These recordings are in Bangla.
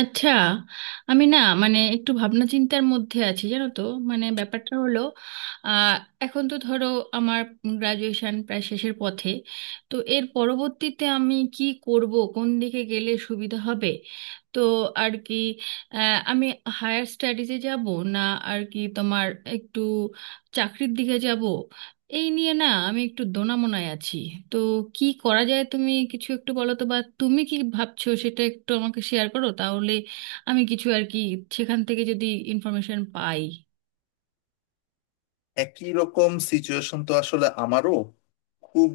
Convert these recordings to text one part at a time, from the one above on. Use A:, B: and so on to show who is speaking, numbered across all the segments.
A: আচ্ছা। আমি মানে একটু ভাবনা চিন্তার মধ্যে আছি, জানো তো। মানে ব্যাপারটা হলো, আহ, এখন তো ধরো আমার গ্রাজুয়েশন প্রায় শেষের পথে। তো এর পরবর্তীতে আমি কি করব, কোন দিকে গেলে সুবিধা হবে। তো আর কি আমি হায়ার স্টাডিজে যাব, না আর কি তোমার একটু চাকরির দিকে যাব, এই নিয়ে না আমি একটু দোনামোনায় আছি। তো কি করা যায়, তুমি কিছু একটু বলো তো, বা তুমি কি ভাবছো সেটা একটু আমাকে শেয়ার করো তাহলে। আমি কিছু আর কি সেখান থেকে যদি ইনফরমেশন পাই।
B: একই রকম সিচুয়েশন তো আসলে আমারও খুব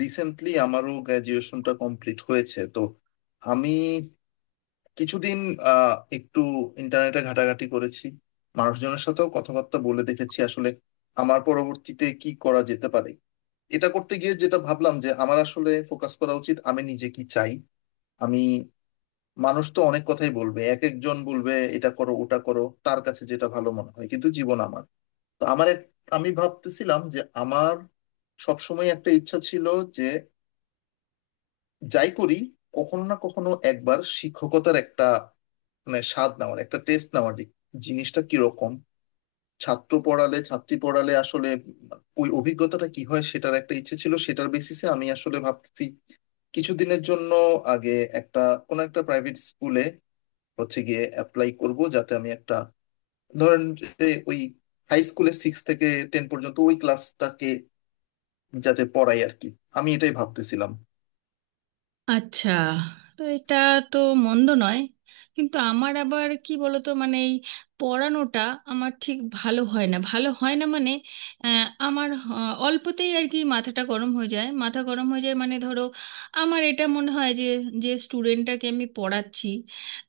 B: রিসেন্টলি আমারও গ্র্যাজুয়েশনটা কমপ্লিট হয়েছে। তো আমি কিছুদিন একটু ইন্টারনেটে ঘাটাঘাটি করেছি, মানুষজনের সাথেও কথাবার্তা বলে দেখেছি আসলে আমার পরবর্তীতে কি করা যেতে পারে। এটা করতে গিয়ে যেটা ভাবলাম, যে আমার আসলে ফোকাস করা উচিত আমি নিজে কি চাই। আমি, মানুষ তো অনেক কথাই বলবে, এক একজন বলবে এটা করো ওটা করো, তার কাছে যেটা ভালো মনে হয়, কিন্তু জীবন আমার। তো আমার আমি ভাবতেছিলাম যে আমার সবসময় একটা ইচ্ছা ছিল, যে যাই করি কখনো না কখনো একবার শিক্ষকতার একটা মানে স্বাদ নেওয়ার, একটা টেস্ট নেওয়ার যে জিনিসটা কিরকম, ছাত্র পড়ালে ছাত্রী পড়ালে আসলে ওই অভিজ্ঞতাটা কি হয়, সেটার একটা ইচ্ছে ছিল। সেটার বেসিসে আমি আসলে ভাবতেছি কিছুদিনের জন্য আগে একটা, কোনো একটা প্রাইভেট স্কুলে হচ্ছে গিয়ে অ্যাপ্লাই করব, যাতে আমি একটা, ধরেন, যে ওই হাই স্কুলে সিক্স থেকে টেন পর্যন্ত ওই ক্লাসটাকে যাতে পড়াই আর কি। আমি এটাই ভাবতেছিলাম।
A: আচ্ছা, তো এটা তো মন্দ নয়, কিন্তু আমার আবার কি বলতো, মানে এই পড়ানোটা আমার ঠিক ভালো হয় না, ভালো হয় না, মানে আমার অল্পতেই আর কি মাথাটা গরম হয়ে যায়, মাথা গরম হয়ে যায়, মানে ধরো আমার এটা মনে হয় যে, যে স্টুডেন্টটাকে আমি পড়াচ্ছি,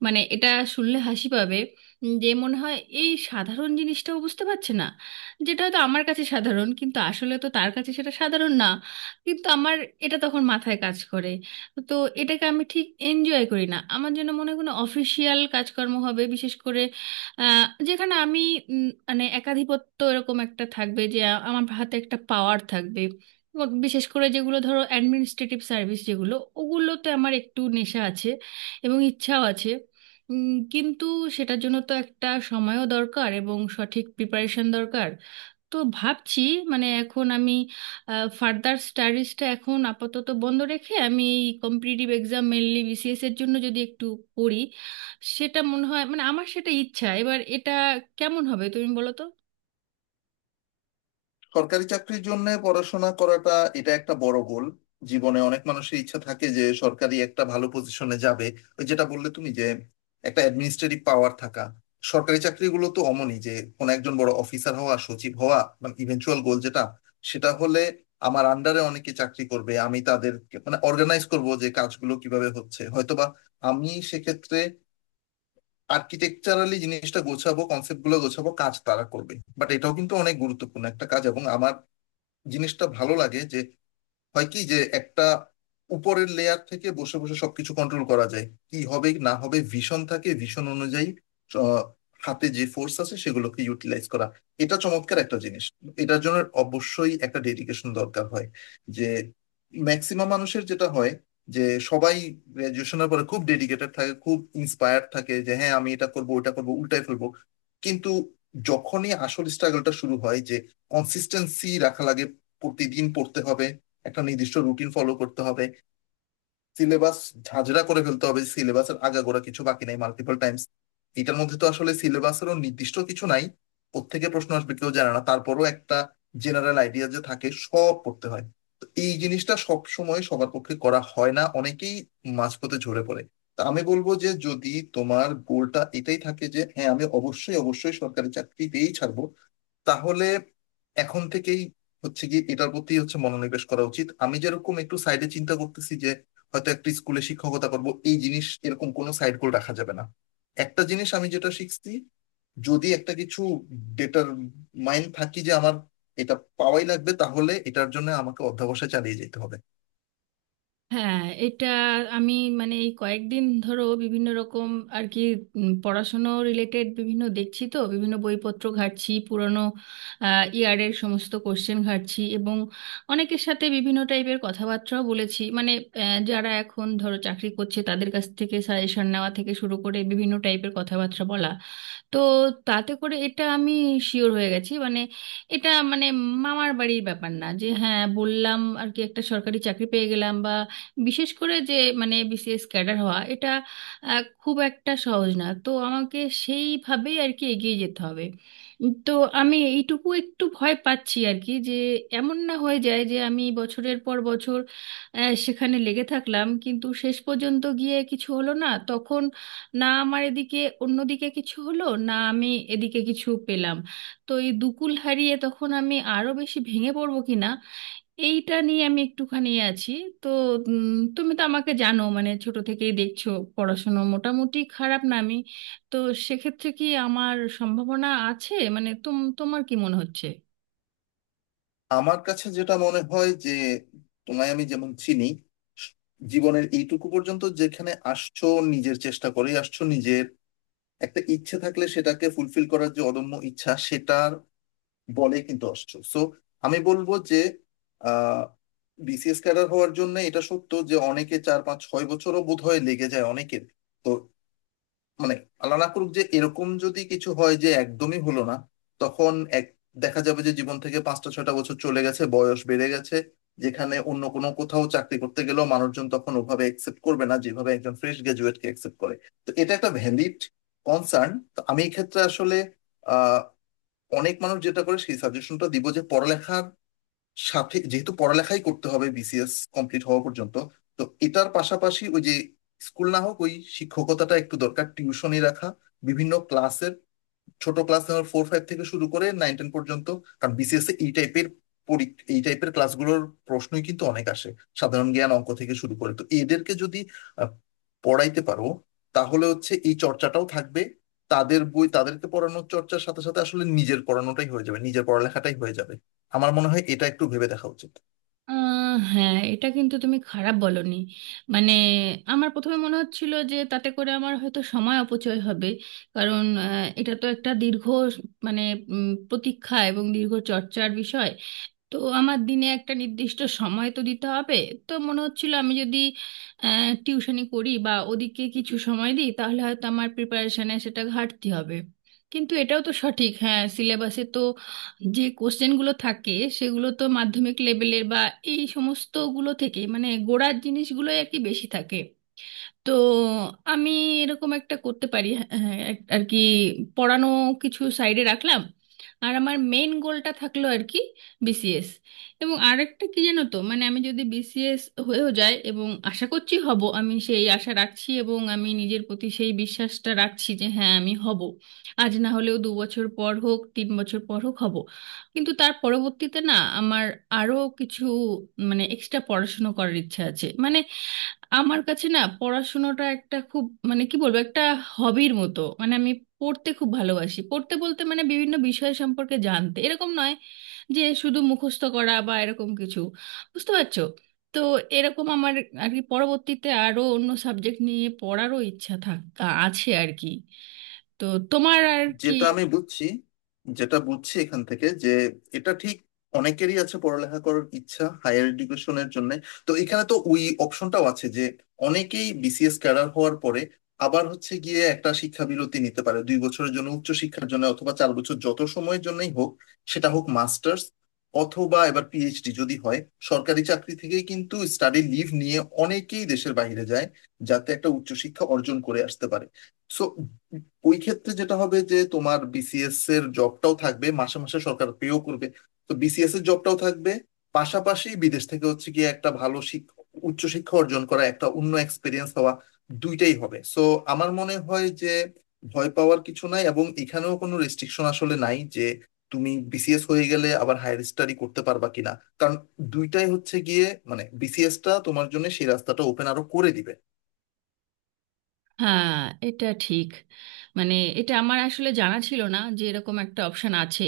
A: মানে এটা শুনলে হাসি পাবে, যে মনে হয় এই সাধারণ জিনিসটাও বুঝতে পারছে না, যেটা হয়তো আমার কাছে সাধারণ কিন্তু আসলে তো তার কাছে সেটা সাধারণ না, কিন্তু আমার এটা তখন মাথায় কাজ করে। তো এটাকে আমি ঠিক এনজয় করি না। আমার জন্য মনে হয় কোনো অফিসিয়াল কাজকর্ম হবে, বিশেষ করে আহ, যেখানে আমি মানে একাধিপত্য এরকম একটা থাকবে, যে আমার হাতে একটা পাওয়ার থাকবে। এবং বিশেষ করে যেগুলো ধরো অ্যাডমিনিস্ট্রেটিভ সার্ভিস, যেগুলো ওগুলোতে আমার একটু নেশা আছে, এবং ইচ্ছাও আছে। কিন্তু সেটার জন্য তো একটা সময়ও দরকার এবং সঠিক প্রিপারেশন দরকার। তো ভাবছি মানে এখন আমি ফার্দার স্টাডিজটা এখন আপাতত বন্ধ রেখে আমি এই কম্পিটিটিভ এক্সাম, মেনলি বিসিএস এর জন্য যদি একটু পড়ি, সেটা মনে হয়, মানে আমার সেটা ইচ্ছা। এবার এটা কেমন হবে তুমি বলো তো।
B: সরকারি চাকরির জন্য পড়াশোনা করাটা এটা একটা বড় গোল। জীবনে অনেক মানুষের ইচ্ছা থাকে যে সরকারি একটা ভালো পজিশনে যাবে। ওই যেটা বললে তুমি, যে একটা অ্যাডমিনিস্ট্রেটিভ পাওয়ার থাকা, সরকারি চাকরিগুলো তো অমনই, যে কোনো একজন বড় অফিসার হওয়া, সচিব হওয়া মানে ইভেনচুয়াল গোল যেটা, সেটা হলে আমার আন্ডারে অনেকে চাকরি করবে, আমি তাদের মানে অর্গানাইজ করব যে কাজগুলো কিভাবে হচ্ছে, হয়তোবা আমি সেক্ষেত্রে আর্কিটেকচারালি জিনিসটা গোছাবো, কনসেপ্ট গুলো গোছাবো, কাজ তারা করবে। বাট এটাও কিন্তু অনেক গুরুত্বপূর্ণ একটা কাজ, এবং আমার জিনিসটা ভালো লাগে, যে হয় কি যে একটা উপরের লেয়ার থেকে বসে বসে সবকিছু কন্ট্রোল করা যায়, কি হবে না হবে ভিশন থাকে, ভিশন অনুযায়ী আহ, হাতে যে ফোর্স আছে সেগুলোকে ইউটিলাইজ করা, এটা চমৎকার একটা জিনিস। এটার জন্য অবশ্যই একটা ডেডিকেশন দরকার হয়। যে ম্যাক্সিমাম মানুষের যেটা হয়, যে সবাই গ্র্যাজুয়েশনের পরে খুব ডেডিকেটেড থাকে, খুব ইন্সপায়ার্ড থাকে, যে হ্যাঁ আমি এটা করবো ওটা করবো উল্টাই ফেলবো। কিন্তু যখনই আসল স্ট্রাগলটা শুরু হয়, যে কনসিস্টেন্সি রাখা লাগে, প্রতিদিন পড়তে হবে, একটা নির্দিষ্ট রুটিন ফলো করতে হবে, সিলেবাস ঝাঁঝরা করে ফেলতে হবে, সিলেবাসের আগাগোড়া কিছু বাকি নাই মাল্টিপল টাইমস। এটার মধ্যে তো আসলে সিলেবাসেরও নির্দিষ্ট কিছু নাই, কোত্থেকে প্রশ্ন আসবে কেউ জানে না, তারপরও একটা জেনারেল আইডিয়া যে থাকে সব পড়তে হয়। তো এই জিনিসটা সব সময় সবার পক্ষে করা হয় না, অনেকেই মাঝপথে ঝরে পড়ে। তা আমি বলবো যে যদি তোমার গোলটা এটাই থাকে যে হ্যাঁ আমি অবশ্যই অবশ্যই সরকারি চাকরিতেই ছাড়বো, তাহলে এখন থেকেই হচ্ছে কি এটার প্রতি হচ্ছে মনোনিবেশ করা উচিত। আমি যেরকম একটু সাইডে চিন্তা করতেছি যে হয়তো একটা স্কুলে শিক্ষকতা করব, এই জিনিস এরকম কোনো সাইড গোল রাখা যাবে না। একটা জিনিস আমি যেটা শিখছি, যদি একটা কিছু ডেটার মাইন্ড থাকি যে আমার এটা পাওয়াই লাগবে, তাহলে এটার জন্য আমাকে অধ্যবসায় চালিয়ে যেতে হবে।
A: হ্যাঁ, এটা আমি মানে এই কয়েকদিন ধরো বিভিন্ন রকম আর কি পড়াশুনো রিলেটেড বিভিন্ন দেখছি তো, বিভিন্ন বইপত্র ঘাঁটছি, পুরনো ইয়ারের সমস্ত কোশ্চেন ঘাঁটছি, এবং অনেকের সাথে বিভিন্ন টাইপের কথাবার্তাও বলেছি। মানে যারা এখন ধরো চাকরি করছে তাদের কাছ থেকে সাজেশন নেওয়া থেকে শুরু করে বিভিন্ন টাইপের কথাবার্তা বলা। তো তাতে করে এটা আমি শিওর হয়ে গেছি, মানে এটা মানে মামার বাড়ির ব্যাপার না যে হ্যাঁ বললাম আর কি একটা সরকারি চাকরি পেয়ে গেলাম, বা বিশেষ করে যে মানে বিসিএস ক্যাডার হওয়া এটা খুব একটা সহজ না। তো আমাকে সেইভাবেই আর কি এগিয়ে যেতে হবে। তো আমি এইটুকু একটু ভয় পাচ্ছি আর কি, যে এমন না হয়ে যায় যে আমি বছরের পর বছর সেখানে লেগে থাকলাম কিন্তু শেষ পর্যন্ত গিয়ে কিছু হলো না, তখন না আমার এদিকে অন্যদিকে কিছু হলো না, আমি এদিকে কিছু পেলাম, তো এই দুকুল হারিয়ে তখন আমি আরো বেশি ভেঙে পড়বো কিনা, এইটা নিয়ে আমি একটুখানি এ আছি। তো উম, তুমি তো আমাকে জানো, মানে ছোট থেকেই দেখছো, পড়াশোনা মোটামুটি খারাপ না আমি। তো সেক্ষেত্রে কি আমার সম্ভাবনা আছে, মানে তোমার কি মনে হচ্ছে।
B: আমার কাছে যেটা মনে হয়, যে তোমায় আমি যেমন চিনি, জীবনের এইটুকু পর্যন্ত যেখানে আসছো, নিজের চেষ্টা করে আসছো, নিজের একটা ইচ্ছে থাকলে সেটাকে ফুলফিল করার যে অদম্য ইচ্ছা সেটার বলে কিন্তু অস্ত্র। সো আমি বলবো যে আহ বিসিএস ক্যাডার হওয়ার জন্য এটা সত্য যে অনেকে চার পাঁচ ছয় বছরও বোধ হয় লেগে যায় অনেকের। তো মানে, আল্লাহ না করুক যে এরকম যদি কিছু হয় যে একদমই হলো না, তখন এক, দেখা যাবে যে জীবন থেকে পাঁচটা ছয়টা বছর চলে গেছে, বয়স বেড়ে গেছে, যেখানে অন্য কোনো কোথাও চাকরি করতে গেলেও মানুষজন তখন ওভাবে অ্যাকসেপ্ট করবে না যেভাবে একজন ফ্রেশ গ্রাজুয়েট কে অ্যাকসেপ্ট করে। তো এটা একটা ভ্যালিড কনসার্ন। তো আমি এই ক্ষেত্রে আসলে আহ অনেক মানুষ যেটা করে সেই সাজেশনটা দিব, যে পড়ালেখার সাথে, যেহেতু পড়ালেখাই করতে হবে বিসিএস কমপ্লিট হওয়া পর্যন্ত, তো এটার পাশাপাশি ওই যে স্কুল না হোক, ওই শিক্ষকতাটা একটু দরকার, টিউশনি রাখা বিভিন্ন ক্লাসের, ছোট ক্লাস আমার ফোর ফাইভ থেকে শুরু করে নাইন টেন পর্যন্ত। কারণ বিসিএস এই টাইপের ক্লাসগুলোর প্রশ্নই কিন্তু অনেক আসে, সাধারণ জ্ঞান অঙ্ক থেকে শুরু করে। তো এদেরকে যদি আহ, পড়াইতে পারো, তাহলে হচ্ছে এই চর্চাটাও থাকবে। তাদের বই তাদেরকে পড়ানোর চর্চার সাথে সাথে আসলে নিজের পড়ানোটাই হয়ে যাবে, নিজের পড়ালেখাটাই হয়ে যাবে। আমার মনে হয় এটা একটু ভেবে দেখা উচিত।
A: আহ হ্যাঁ, এটা কিন্তু তুমি খারাপ বলনি। মানে আমার প্রথমে মনে হচ্ছিল যে তাতে করে আমার হয়তো সময় অপচয় হবে, কারণ এটা তো একটা দীর্ঘ, মানে প্রতীক্ষা এবং দীর্ঘ চর্চার বিষয়। তো আমার দিনে একটা নির্দিষ্ট সময় তো দিতে হবে। তো মনে হচ্ছিল আমি যদি টিউশনি করি বা ওদিকে কিছু সময় দিই তাহলে হয়তো আমার প্রিপারেশনে সেটা ঘাটতি হবে। কিন্তু এটাও তো সঠিক, হ্যাঁ সিলেবাসে তো যে কোশ্চেনগুলো থাকে সেগুলো তো মাধ্যমিক লেভেলের বা এই সমস্তগুলো থেকে মানে গোড়ার জিনিসগুলোই আর কি বেশি থাকে। তো আমি এরকম একটা করতে পারি, হ্যাঁ, হ্যাঁ, আর কি পড়ানো কিছু সাইডে রাখলাম আর আমার মেন গোলটা থাকলো আর কি বিসিএস। এবং আরেকটা কি জানো তো, মানে আমি যদি বিসিএস হয়েও যায় এবং আশা করছি হব, আমি সেই আশা রাখছি এবং আমি নিজের প্রতি সেই বিশ্বাসটা রাখছি যে হ্যাঁ আমি হব, আজ না হলেও 2 বছর পর হোক 3 বছর পর হোক হব। কিন্তু তার পরবর্তীতে না আমার আরও কিছু মানে এক্সট্রা পড়াশুনো করার ইচ্ছা আছে। মানে আমার কাছে না পড়াশোনাটা একটা খুব মানে কি বলবো একটা হবির মতো, মানে আমি পড়তে খুব ভালোবাসি। পড়তে বলতে মানে বিভিন্ন বিষয় সম্পর্কে জানতে, এরকম নয় যে শুধু মুখস্থ করা বা এরকম কিছু, বুঝতে পারছো। তো এরকম আমার আর কি পরবর্তীতে আরো অন্য সাবজেক্ট নিয়ে পড়ারও ইচ্ছা থাক আছে আর কি। তো তোমার আর কি।
B: যেটা আমি বুঝছি যেটা বুঝছি এখান থেকে, যে এটা ঠিক অনেকেরই আছে পড়ালেখা করার ইচ্ছা হায়ার এডুকেশনের জন্য। তো এখানে তো ওই অপশনটাও আছে, যে অনেকেই বিসিএস ক্যাডার হওয়ার পরে আবার হচ্ছে গিয়ে একটা শিক্ষা বিরতি নিতে পারে 2 বছরের জন্য উচ্চ শিক্ষার জন্য, অথবা 4 বছর যত সময়ের জন্যই হোক, সেটা হোক মাস্টার্স অথবা এবার পিএইচডি যদি হয়। সরকারি চাকরি থেকেই কিন্তু স্টাডি লিভ নিয়ে অনেকেই দেশের বাইরে যায়, যাতে একটা উচ্চশিক্ষা অর্জন করে আসতে পারে। সো ওই ক্ষেত্রে যেটা হবে যে তোমার বিসিএস এর জবটাও থাকবে, মাসে মাসে সরকার পেও করবে। তো বিসিএস এর জবটাও থাকবে, পাশাপাশি বিদেশ থেকে হচ্ছে গিয়ে একটা ভালো শিক্ষা, উচ্চশিক্ষা অর্জন করা, একটা অন্য এক্সপিরিয়েন্স হওয়া, দুইটাই হবে। সো আমার মনে হয় যে ভয় পাওয়ার কিছু নাই, এবং এখানেও কোনো রেস্ট্রিকশন আসলে নাই যে তুমি বিসিএস হয়ে গেলে আবার হায়ার স্টাডি করতে পারবা কিনা। কারণ দুইটাই হচ্ছে গিয়ে মানে বিসিএস টা তোমার জন্য সেই রাস্তাটা ওপেন আরো করে দিবে।
A: হ্যাঁ এটা ঠিক। মানে এটা আমার আসলে জানা ছিল না যে এরকম একটা অপশন আছে।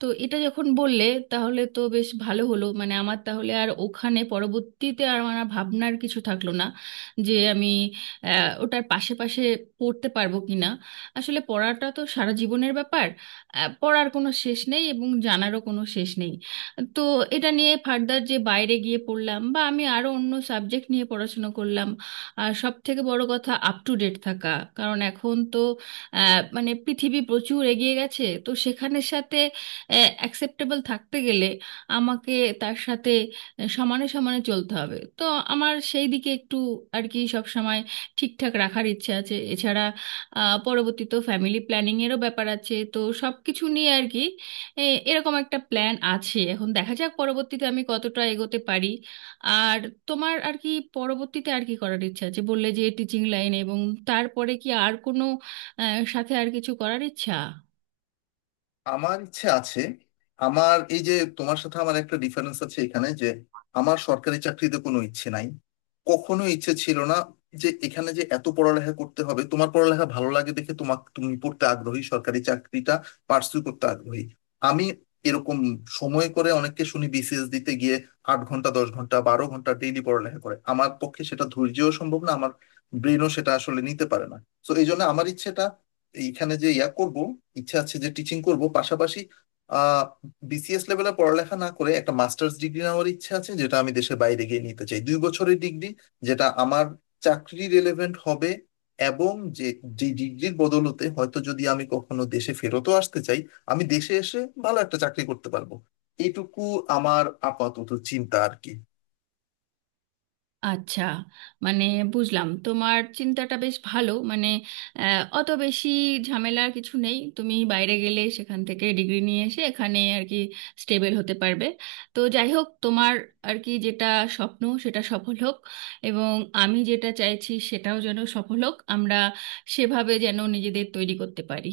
A: তো এটা যখন বললে তাহলে তো বেশ ভালো হলো, মানে আমার তাহলে আর ওখানে পরবর্তীতে আর আমার আর ভাবনার কিছু থাকলো না যে আমি ওটার পাশে পাশে পড়তে পারবো কিনা। আসলে পড়াটা তো সারা জীবনের ব্যাপার, পড়ার কোনো শেষ নেই এবং জানারও কোনো শেষ নেই। তো এটা নিয়ে ফার্দার যে বাইরে গিয়ে পড়লাম বা আমি আরো অন্য সাবজেক্ট নিয়ে পড়াশোনা করলাম, আর সব থেকে বড় কথা আপ টু ডেট থাকা। কারণ এখন তো মানে পৃথিবী প্রচুর এগিয়ে গেছে, তো সেখানের সাথে অ্যাকসেপ্টেবল থাকতে গেলে আমাকে তার সাথে সমানে সমানে চলতে হবে। তো আমার সেই দিকে একটু আর কি সব সময় ঠিকঠাক রাখার ইচ্ছে আছে। এছাড়া পরবর্তীতে ফ্যামিলি প্ল্যানিং এরও ব্যাপার আছে, তো সব কিছু নিয়ে আর কি এরকম একটা প্ল্যান আছে। এখন দেখা যাক পরবর্তীতে আমি কতটা এগোতে পারি। আর তোমার আর কি পরবর্তীতে আর কি করার ইচ্ছা আছে, বললে যে টিচিং লাইন, এবং তারপরে কি আর কোনো সাথে আর কিছু করার ইচ্ছা।
B: আমার ইচ্ছে আছে, আমার এই যে, তোমার সাথে আমার একটা ডিফারেন্স আছে এখানে, যে আমার সরকারি চাকরিতে কোনো ইচ্ছে নাই, কখনো ইচ্ছে ছিল না। যে এখানে যে এত পড়ালেখা করতে হবে, তোমার পড়ালেখা ভালো লাগে দেখে তোমাকে, তুমি পড়তে আগ্রহী, সরকারি চাকরিটা পার্সু করতে আগ্রহী। আমি এরকম সময় করে অনেককে শুনি বিসিএস দিতে গিয়ে 8 ঘন্টা 10 ঘন্টা 12 ঘন্টা ডেইলি পড়ালেখা করে, আমার পক্ষে সেটা ধৈর্যও সম্ভব না, আমার ব্রেনও সেটা আসলে নিতে পারে না। তো এই জন্য আমার ইচ্ছেটা এইখানে, যে ইয়া করব, ইচ্ছা আছে যে টিচিং করব পাশাপাশি আহ বিসিএস লেভেলে পড়ালেখা না করে একটা মাস্টার্স ডিগ্রি নেওয়ার ইচ্ছা আছে, যেটা আমি দেশের বাইরে গিয়ে নিতে চাই, 2 বছরের ডিগ্রি, যেটা আমার চাকরি রেলেভেন্ট হবে। এবং যে যে ডিগ্রির বদলতে হয়তো যদি আমি কখনো দেশে ফেরতও আসতে চাই, আমি দেশে এসে ভালো একটা চাকরি করতে পারবো। এইটুকু আমার আপাতত চিন্তা আর কি।
A: আচ্ছা, মানে বুঝলাম তোমার চিন্তাটা বেশ ভালো। মানে অত বেশি ঝামেলার কিছু নেই, তুমি বাইরে গেলে সেখান থেকে ডিগ্রি নিয়ে এসে এখানে আর কি স্টেবল হতে পারবে। তো যাই হোক তোমার আর কি যেটা স্বপ্ন সেটা সফল হোক, এবং আমি যেটা চাইছি সেটাও যেন সফল হোক, আমরা সেভাবে যেন নিজেদের তৈরি করতে পারি।